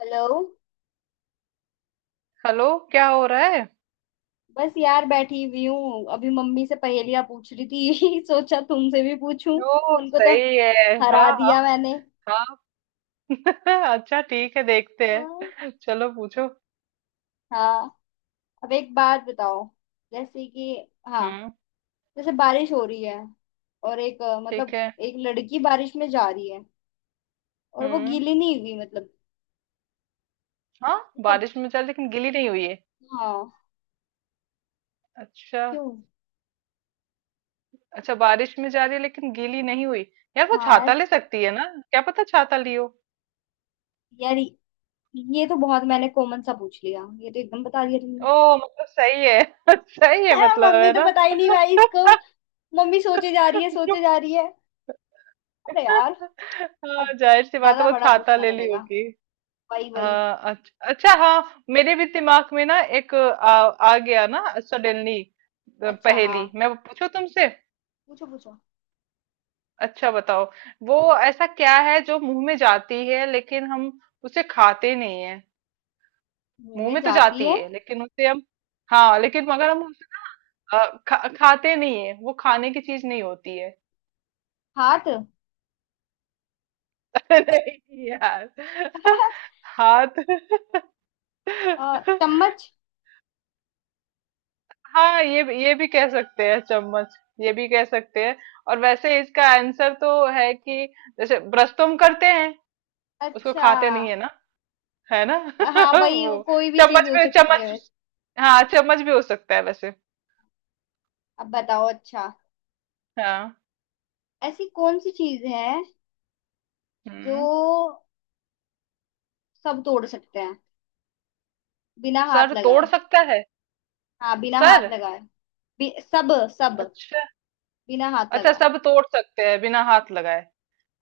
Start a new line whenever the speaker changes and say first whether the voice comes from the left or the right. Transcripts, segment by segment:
left: Hello.
right: Hello. क्या हो रहा है?
left: बस यार बैठी हुई हूँ। अभी मम्मी से पहेलियां पूछ रही थी सोचा तुमसे भी पूछूं।
right: ओ
left: उनको तो
right: सही है। हाँ
left: हरा
right: हाँ
left: दिया मैंने।
right: हाँ। अच्छा ठीक है, देखते
left: वाह।
right: हैं, चलो पूछो।
left: हाँ, अब एक बात बताओ। जैसे कि हाँ,
right: हम्म।
left: जैसे बारिश हो रही है और एक
right: ठीक
left: मतलब
right: है।
left: एक लड़की बारिश में जा रही है और वो
right: हम्म।
left: गीली नहीं हुई, मतलब
right: हाँ,
left: तब
right: बारिश में जा रही लेकिन गीली नहीं हुई है।
left: हाँ,
right: अच्छा।
left: क्यों।
right: अच्छा बारिश में जा रही है लेकिन गीली नहीं हुई। यार वो
left: हाँ
right: छाता ले सकती है ना। क्या पता छाता लियो।
left: यार, ये तो बहुत मैंने कॉमन सा पूछ लिया, ये तो एकदम बता दिया
right: ओ मतलब सही है। सही है
left: तुमने
right: मतलब,
left: मम्मी
right: है
left: तो
right: ना।
left: बता ही नहीं भाई इसको। मम्मी सोचे जा रही है, सोचे जा रही है। अरे यार, अब
right: हाँ जाहिर सी बात है,
left: ज्यादा
right: वो
left: बड़ा
right: छाता
left: पूछना
right: ले ली
left: पड़ेगा।
right: होगी।
left: वही वही।
right: हाँ अच्छा हाँ, मेरे भी दिमाग में ना एक आ गया ना सडनली।
left: अच्छा हाँ,
right: पहेली मैं पूछूं तुमसे।
left: पूछो पूछो।
right: अच्छा बताओ, वो ऐसा क्या है जो मुंह में जाती है लेकिन हम उसे खाते नहीं है।
left: मुंह
right: मुंह
left: में
right: में तो
left: जाती
right: जाती
left: है
right: है लेकिन उसे हम, हाँ लेकिन मगर हम उसे खाते नहीं है, वो खाने की चीज नहीं होती है।
left: हाथ
right: नहीं यार, हाथ।
left: और चम्मच।
right: हाँ ये भी कह सकते हैं चम्मच। ये भी कह सकते हैं। और वैसे इसका आंसर तो है कि जैसे ब्रश तो हम करते हैं, उसको
left: अच्छा
right: खाते नहीं है ना, है ना।
left: हाँ, वही वो
right: वो
left: कोई भी चीज
right: चम्मच
left: हो
right: भी,
left: सकती है वैसे।
right: चम्मच। हाँ चम्मच भी हो सकता है वैसे।
left: अब बताओ अच्छा,
right: हाँ।
left: ऐसी कौन सी चीज है
right: हम्म।
left: जो सब तोड़ सकते हैं बिना हाथ
right: सर तोड़
left: लगाए।
right: सकता है।
left: हाँ, बिना हाथ
right: सर।
left: लगाए। सब सब
right: अच्छा।
left: बिना हाथ
right: अच्छा
left: लगाए।
right: सब तोड़ सकते हैं बिना हाथ लगाए।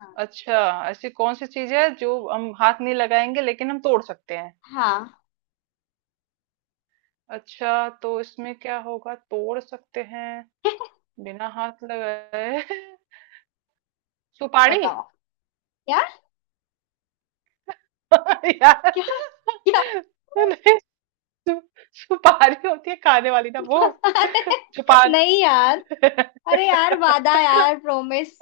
left: हाँ।
right: अच्छा ऐसी कौन सी चीज है जो हम हाथ नहीं लगाएंगे लेकिन हम तोड़ सकते हैं।
left: हाँ
right: अच्छा तो इसमें क्या होगा, तोड़ सकते हैं बिना हाथ लगाए। सुपारी।
left: बताओ। क्या
right: यार।
left: क्या क्या
right: नहीं, सु, सुपारी होती है खाने वाली ना, वो जो पान।
left: नहीं यार, अरे यार वादा यार प्रोमिस।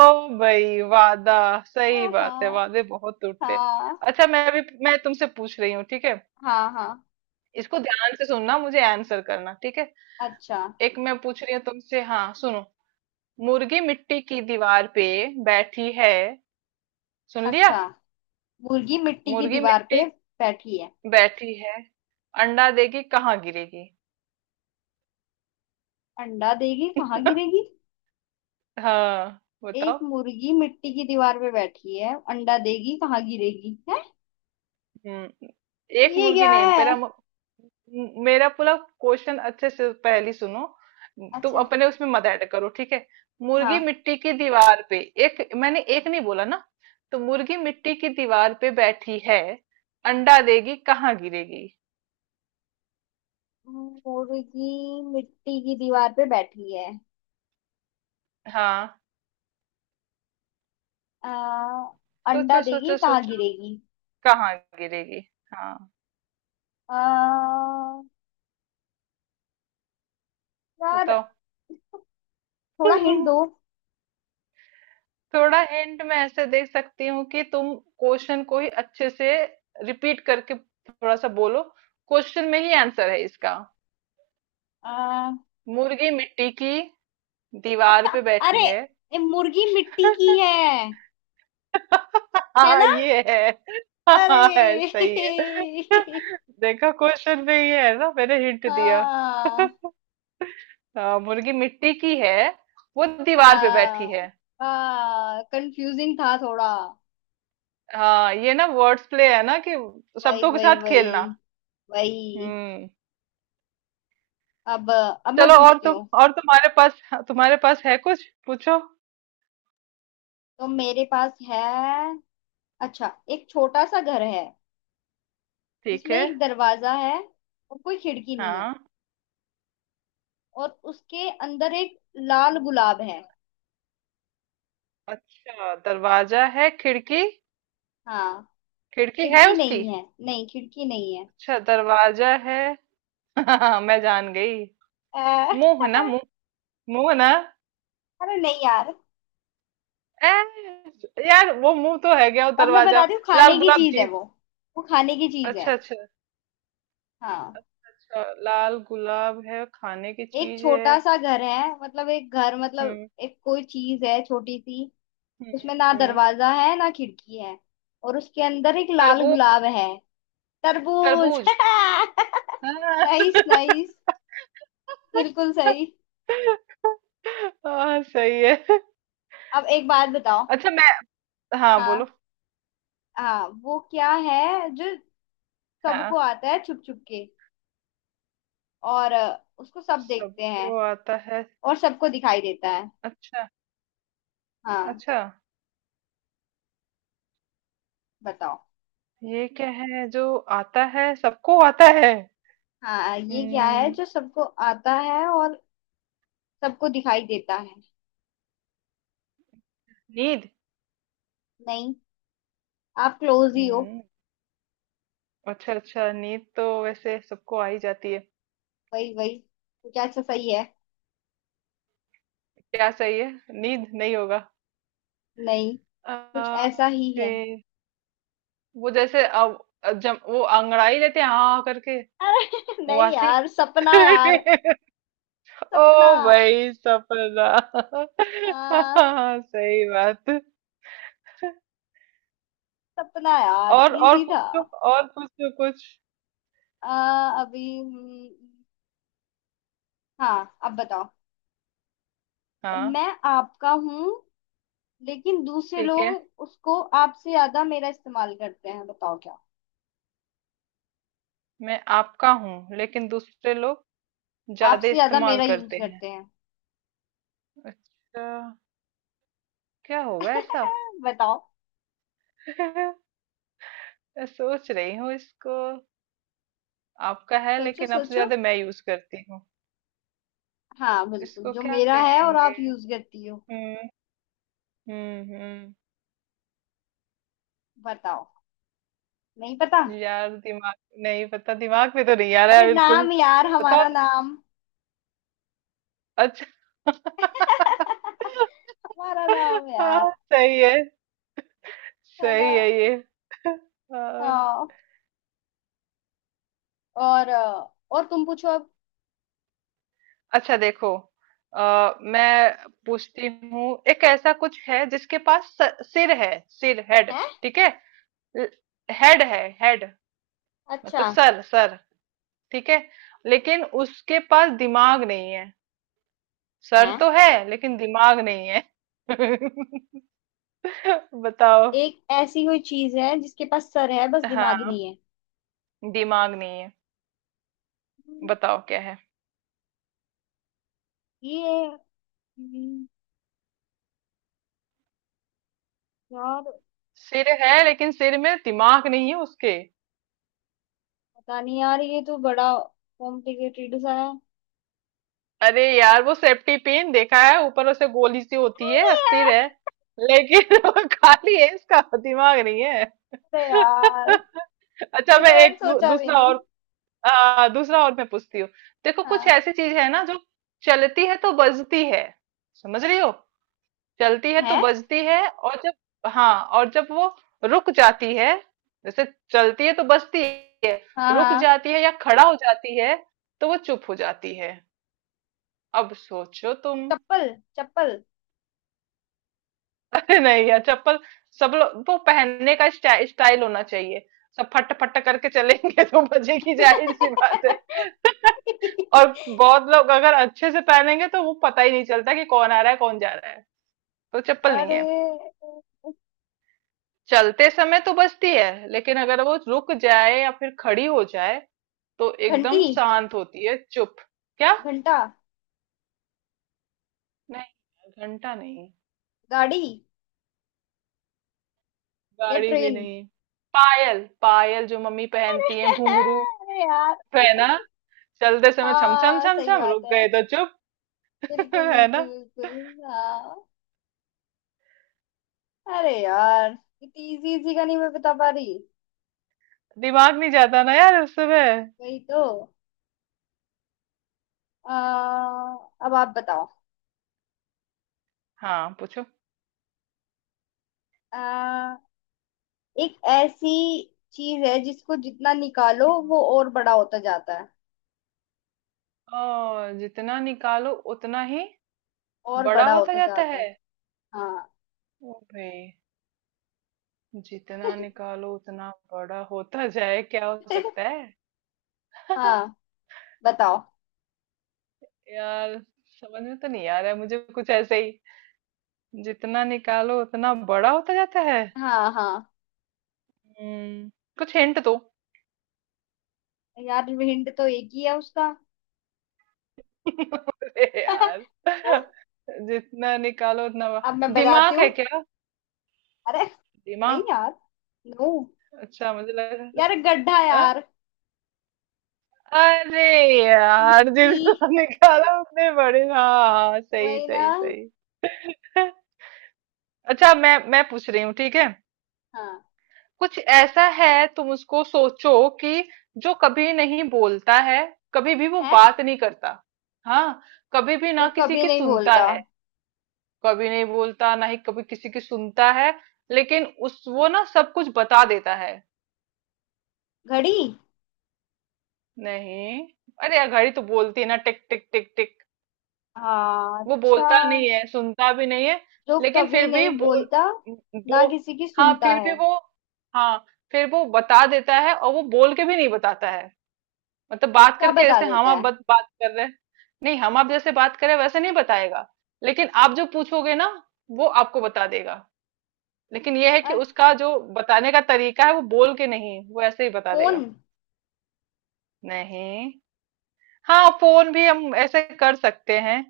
right: ओ भाई वादा। सही
left: हाँ।
right: बात है, वादे बहुत टूटते हैं।
left: हाँ।
right: अच्छा मैं अभी मैं तुमसे पूछ रही हूँ, ठीक है।
left: हाँ। हाँ।
right: इसको ध्यान से सुनना, मुझे आंसर करना, ठीक है।
left: अच्छा।
right: एक मैं पूछ रही हूँ तुमसे, हाँ सुनो। मुर्गी मिट्टी की दीवार पे बैठी है, सुन लिया।
left: अच्छा मुर्गी मिट्टी की
right: मुर्गी
left: दीवार
right: मिट्टी
left: पे बैठी है,
right: बैठी है, अंडा देगी कहाँ गिरेगी।
left: अंडा देगी कहाँ गिरेगी।
right: हाँ
left: एक
right: बताओ।
left: मुर्गी मिट्टी की दीवार पे बैठी है अंडा देगी कहाँ गिरेगी है।
right: हम्म। एक
left: ये
right: मुर्गी
left: क्या
right: नहीं,
left: है।
right: मेरा पूरा क्वेश्चन अच्छे से पहली सुनो। तुम
left: अच्छा
right: अपने उसमें मत ऐड करो, ठीक है। मुर्गी
left: हाँ,
right: मिट्टी की दीवार पे, एक मैंने एक नहीं बोला ना। तो मुर्गी मिट्टी की दीवार पे बैठी है, अंडा देगी कहाँ गिरेगी।
left: मुर्गी मिट्टी की दीवार पे बैठी है।
right: हाँ
left: आ, अंडा
right: सोचो
left: देगी
right: सोचो
left: कहाँ
right: सोचो,
left: गिरेगी।
right: कहाँ गिरेगी। हाँ
left: आ, यार,
right: बताओ।
left: थोड़ा हिंट दो।
right: थोड़ा हिंट मैं ऐसे दे सकती हूँ कि तुम क्वेश्चन को ही अच्छे से रिपीट करके थोड़ा सा बोलो, क्वेश्चन में ही आंसर है इसका।
left: आ,
right: मुर्गी मिट्टी की दीवार पे बैठी
left: अरे,
right: है।
left: ये मुर्गी मिट्टी की है है
right: हाँ
left: ना।
right: ये है। हाँ है,
left: अरे
right: सही है। देखा, क्वेश्चन में ये है ना, मैंने हिंट दिया।
left: हाँ।
right: हाँ मुर्गी मिट्टी की है, वो दीवार पे बैठी
left: हाँ।
right: है।
left: हाँ, कंफ्यूजिंग था थोड़ा।
right: हाँ ये ना वर्ड्स प्ले है ना कि
left: वही
right: शब्दों के
left: वही
right: साथ खेलना।
left: वही। वही
right: हम्म।
left: अब मैं
right: चलो, और
left: पूछती
right: तुम,
left: हूँ।
right: और तुम्हारे पास, तुम्हारे पास है कुछ, पूछो।
left: तो मेरे पास है अच्छा, एक छोटा सा घर है
right: ठीक
left: जिसमें
right: है।
left: एक दरवाजा है और कोई खिड़की नहीं है
right: हाँ।
left: और उसके अंदर एक लाल गुलाब है।
right: अच्छा दरवाजा है, खिड़की,
left: हाँ,
right: खिड़की है
left: खिड़की
right: उसकी?
left: नहीं है, नहीं खिड़की नहीं
right: अच्छा दरवाजा है। मैं जान गई,
left: है।
right: मुंह है ना, मुंह। मुंह है ना।
left: अरे नहीं यार,
right: ए, यार वो मुंह तो है गया वो
left: अब मैं
right: दरवाजा।
left: बताती हूँ,
right: लाल
left: खाने की
right: गुलाब
left: चीज है
right: जी।
left: वो। वो खाने की चीज है।
right: अच्छा अच्छा।
left: हाँ,
right: अच्छा लाल गुलाब है, खाने की
left: एक
right: चीज है।
left: छोटा सा घर है मतलब एक घर, मतलब
right: हम्म।
left: एक कोई चीज है छोटी सी।
right: हम्म।
left: उसमें ना
right: हम्म।
left: दरवाजा है ना खिड़की है और उसके अंदर एक लाल
right: तरबूज।
left: गुलाब है। तरबूज
right: तरबूज। हाँ।
left: Nice nice. बिल्कुल सही।
right: हाँ सही है।
left: अब एक बात बताओ।
right: अच्छा मैं, हाँ बोलो।
left: हाँ। हाँ, वो क्या है जो
right: हाँ।
left: सबको आता है छुप छुप के और उसको सब देखते हैं
right: सबको आता है।
left: और सबको दिखाई देता है।
right: अच्छा।
left: हाँ,
right: अच्छा
left: बताओ।
right: ये क्या है जो आता है, सबको आता है।
left: हाँ, ये क्या है
right: हम्म,
left: जो सबको आता है और सबको दिखाई देता है।
right: नींद।
left: नहीं, आप क्लोज ही हो।
right: हम्म, अच्छा अच्छा, नींद तो वैसे सबको आ ही जाती है।
left: वही वही, कुछ ऐसा सही है।
right: क्या सही है? नींद नहीं होगा।
left: नहीं, कुछ
right: आ,
left: ऐसा ही है।
right: फिर वो जैसे अब, जब वो अंगड़ाई लेते हैं हाँ करके,
left: अरे नहीं
right: वासी।
left: यार, सपना यार। सपना।
right: ओ भाई सपना।
left: हाँ।
right: हाँ सही बात।
left: सपना यार,
right: और
left: इजी था।
right: पूछो, और पूछो कुछ।
left: अभी हाँ, अब बताओ।
right: हाँ।
left: मैं आपका हूँ लेकिन दूसरे
right: ठीक
left: लोग
right: है।
left: उसको आपसे ज्यादा मेरा इस्तेमाल करते हैं, बताओ क्या।
right: मैं आपका हूँ लेकिन दूसरे लोग ज्यादा
left: आपसे ज्यादा
right: इस्तेमाल
left: मेरा यूज
right: करते हैं।
left: करते हैं
right: अच्छा। क्या होगा ऐसा?
left: बताओ।
right: मैं सोच रही हूँ इसको, आपका है
left: सोचो
right: लेकिन आपसे
left: सोचो।
right: ज्यादा मैं यूज करती हूँ,
left: हाँ, बिल्कुल
right: इसको
left: जो
right: क्या
left: मेरा है और आप
right: कहेंगे?
left: यूज करती हो।
right: हम्म। हम्म।
left: बताओ। नहीं पता।
right: यार दिमाग, नहीं पता। दिमाग में तो नहीं आ रहा
left: अरे
right: है बिल्कुल।
left: नाम यार,
right: बताओ।
left: हमारा नाम
right: अच्छा।
left: हमारा नाम
right: हाँ
left: यार,
right: सही है,
left: है ना।
right: सही है ये। हाँ।
left: हाँ। और और तुम पूछो अब।
right: अच्छा देखो,
left: हाँ।
right: मैं पूछती हूँ, एक ऐसा कुछ है जिसके पास सिर है, सिर, हेड।
left: है
right: ठीक है। ल- हेड है, हेड।
left: अच्छा
right: मतलब सर, सर। ठीक है, लेकिन उसके पास दिमाग नहीं है। सर
left: है,
right: तो है लेकिन दिमाग नहीं है। बताओ।
left: एक ऐसी कोई चीज है जिसके पास सर है बस दिमाग
right: हाँ
left: नहीं है।
right: दिमाग नहीं है।
left: हम्म,
right: बताओ क्या है।
left: ये हम्म, यार,
right: सिर है लेकिन सिर में दिमाग नहीं है उसके।
left: पता नहीं यार, ये तो बड़ा कॉम्प्लिकेटेड सा है।
right: अरे यार वो सेफ्टी पिन देखा है, ऊपर उसे गोली सी होती
left: अरे
right: है, सिर है
left: यार।
right: लेकिन वो खाली है, इसका दिमाग नहीं है।
left: अरे यार,
right: अच्छा
left: ये तो
right: मैं
left: मैंने
right: एक
left: सोचा भी
right: दूसरा
left: नहीं।
right: और, दूसरा और मैं पूछती हूँ। देखो कुछ
left: हाँ।
right: ऐसी चीज है ना जो चलती है तो बजती है, समझ रही हो। चलती है
left: है।
right: तो बजती है, और जब, हाँ और जब वो रुक जाती है, जैसे, चलती है तो बजती है,
left: हाँ।
right: रुक
left: हाँ।
right: जाती है या खड़ा हो जाती है तो वो चुप हो जाती है। अब सोचो तुम।
left: चप्पल चप्पल
right: अरे नहीं यार, चप्पल सब लोग वो पहनने का स्टाइल, स्टाइल होना चाहिए। सब फट फट करके चलेंगे तो बजेगी जाहिर सी बात है। और बहुत लोग अगर अच्छे से पहनेंगे तो वो पता ही नहीं चलता कि कौन आ रहा है कौन जा रहा है। तो चप्पल नहीं
left: अरे
right: है। चलते समय तो बचती है लेकिन अगर वो रुक जाए या फिर खड़ी हो जाए तो
left: घंटी,
right: एकदम शांत होती है, चुप। क्या?
left: घंटा,
right: नहीं घंटा नहीं।
left: गाड़ी या
right: गाड़ी भी
left: ट्रेन।
right: नहीं। पायल, पायल जो मम्मी पहनती है, घुंघरू।
left: अरे यार।
right: है ना, चलते समय छम छम
left: हाँ
right: छम
left: सही
right: छम,
left: बात
right: रुक
left: है।
right: गए तो चुप।
left: बिल्कुल
right: है
left: बिल्कुल
right: ना।
left: बिल्कुल। हाँ। अरे यार, इतनी इजी इजी का नहीं मैं बता पा रही।
right: दिमाग नहीं जाता ना यार उस समय।
left: वही तो। आ, अब आप बताओ।
right: हाँ पूछो।
left: आ, एक ऐसी चीज है जिसको जितना निकालो वो और बड़ा होता जाता है।
right: ओ, जितना निकालो उतना ही,
left: और
right: बड़ा
left: बड़ा
right: होता
left: होता
right: जाता
left: जाता
right: है।
left: है। हाँ
right: ओ भाई, जितना निकालो उतना बड़ा होता जाए क्या हो सकता है?
left: हाँ, बताओ।
right: यार समझ में तो नहीं आ रहा है मुझे, कुछ ऐसे ही जितना निकालो उतना बड़ा होता जाता है।
left: हाँ। हाँ,
right: हम्म। कुछ हिंट दो।
left: यार हिंट तो एक ही है उसका
right: अरे यार, जितना निकालो उतना
left: अब मैं
right: बड़ा,
left: बताती
right: दिमाग
left: हूँ।
right: है क्या?
left: अरे नहीं
right: दिमाग।
left: यार, नो।
right: अच्छा, मुझे लगा।
left: यार गड्ढा
right: अ?
left: यार,
right: अरे यार
left: मिट्टी,
right: जितना निकालो उतने बड़े, हाँ हाँ सही
left: वही ना।
right: सही सही। अच्छा मैं पूछ रही हूँ, ठीक है।
left: हाँ।
right: कुछ ऐसा है, तुम उसको सोचो कि जो कभी नहीं बोलता है, कभी भी वो
left: है।
right: बात नहीं करता। हाँ, कभी भी
left: जो
right: ना किसी
left: कभी
right: की
left: नहीं
right: सुनता
left: बोलता।
right: है। कभी नहीं बोलता ना ही कभी किसी की सुनता है, लेकिन उस वो ना सब कुछ बता देता है।
left: घड़ी।
right: नहीं। अरे यार घड़ी तो बोलती है ना, टिक टिक टिक टिक।
left: हाँ
right: वो बोलता
left: अच्छा।
right: नहीं है, सुनता भी नहीं है
left: जो
right: लेकिन
left: कभी
right: फिर भी
left: नहीं
right: बोल,
left: बोलता ना
right: वो,
left: किसी की
right: हाँ
left: सुनता
right: फिर भी
left: है।
right: वो, हाँ, फिर वो बता देता है और वो बोल के भी नहीं बताता है। मतलब बात
left: क्या
right: करके
left: बता
right: जैसे हम
left: देता
right: आप
left: है।
right: बात कर रहे हैं। नहीं, हम आप जैसे बात करें वैसे नहीं बताएगा, लेकिन आप जो पूछोगे ना वो आपको बता देगा। लेकिन ये है
left: अ,
right: कि उसका जो बताने का तरीका है वो बोल के नहीं, वो ऐसे ही बता
left: फोन।
right: देगा। नहीं। हाँ फोन भी हम ऐसे कर सकते हैं।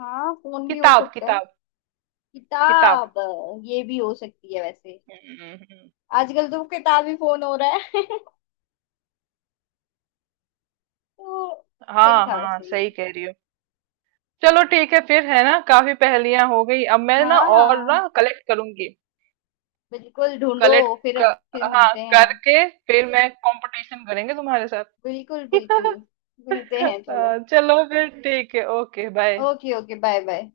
left: हाँ, फोन भी हो
right: किताब,
left: सकता है।
right: किताब। किताब।
left: किताब, ये भी हो सकती है वैसे।
right: हम्म, हम्म।
left: आजकल तो किताबी फोन हो रहा है तो सही
right: हाँ
left: था
right: हाँ
left: वैसे
right: सही
left: ये।
right: कह रही हो। चलो ठीक है फिर, है ना, काफी पहेलियां हो गई, अब मैं ना और
left: हाँ,
right: ना कलेक्ट करूंगी।
left: बिल्कुल ढूंढो।
right: कलेक्ट
left: फिर
right: कर,
left: फिर
right: हाँ
left: मिलते हैं।
right: करके फिर मैं कंपटीशन करेंगे तुम्हारे साथ।
left: बिल्कुल बिल्कुल। मिलते हैं चलो।
right: चलो फिर ठीक है, okay bye.
left: Okay, okay bye bye.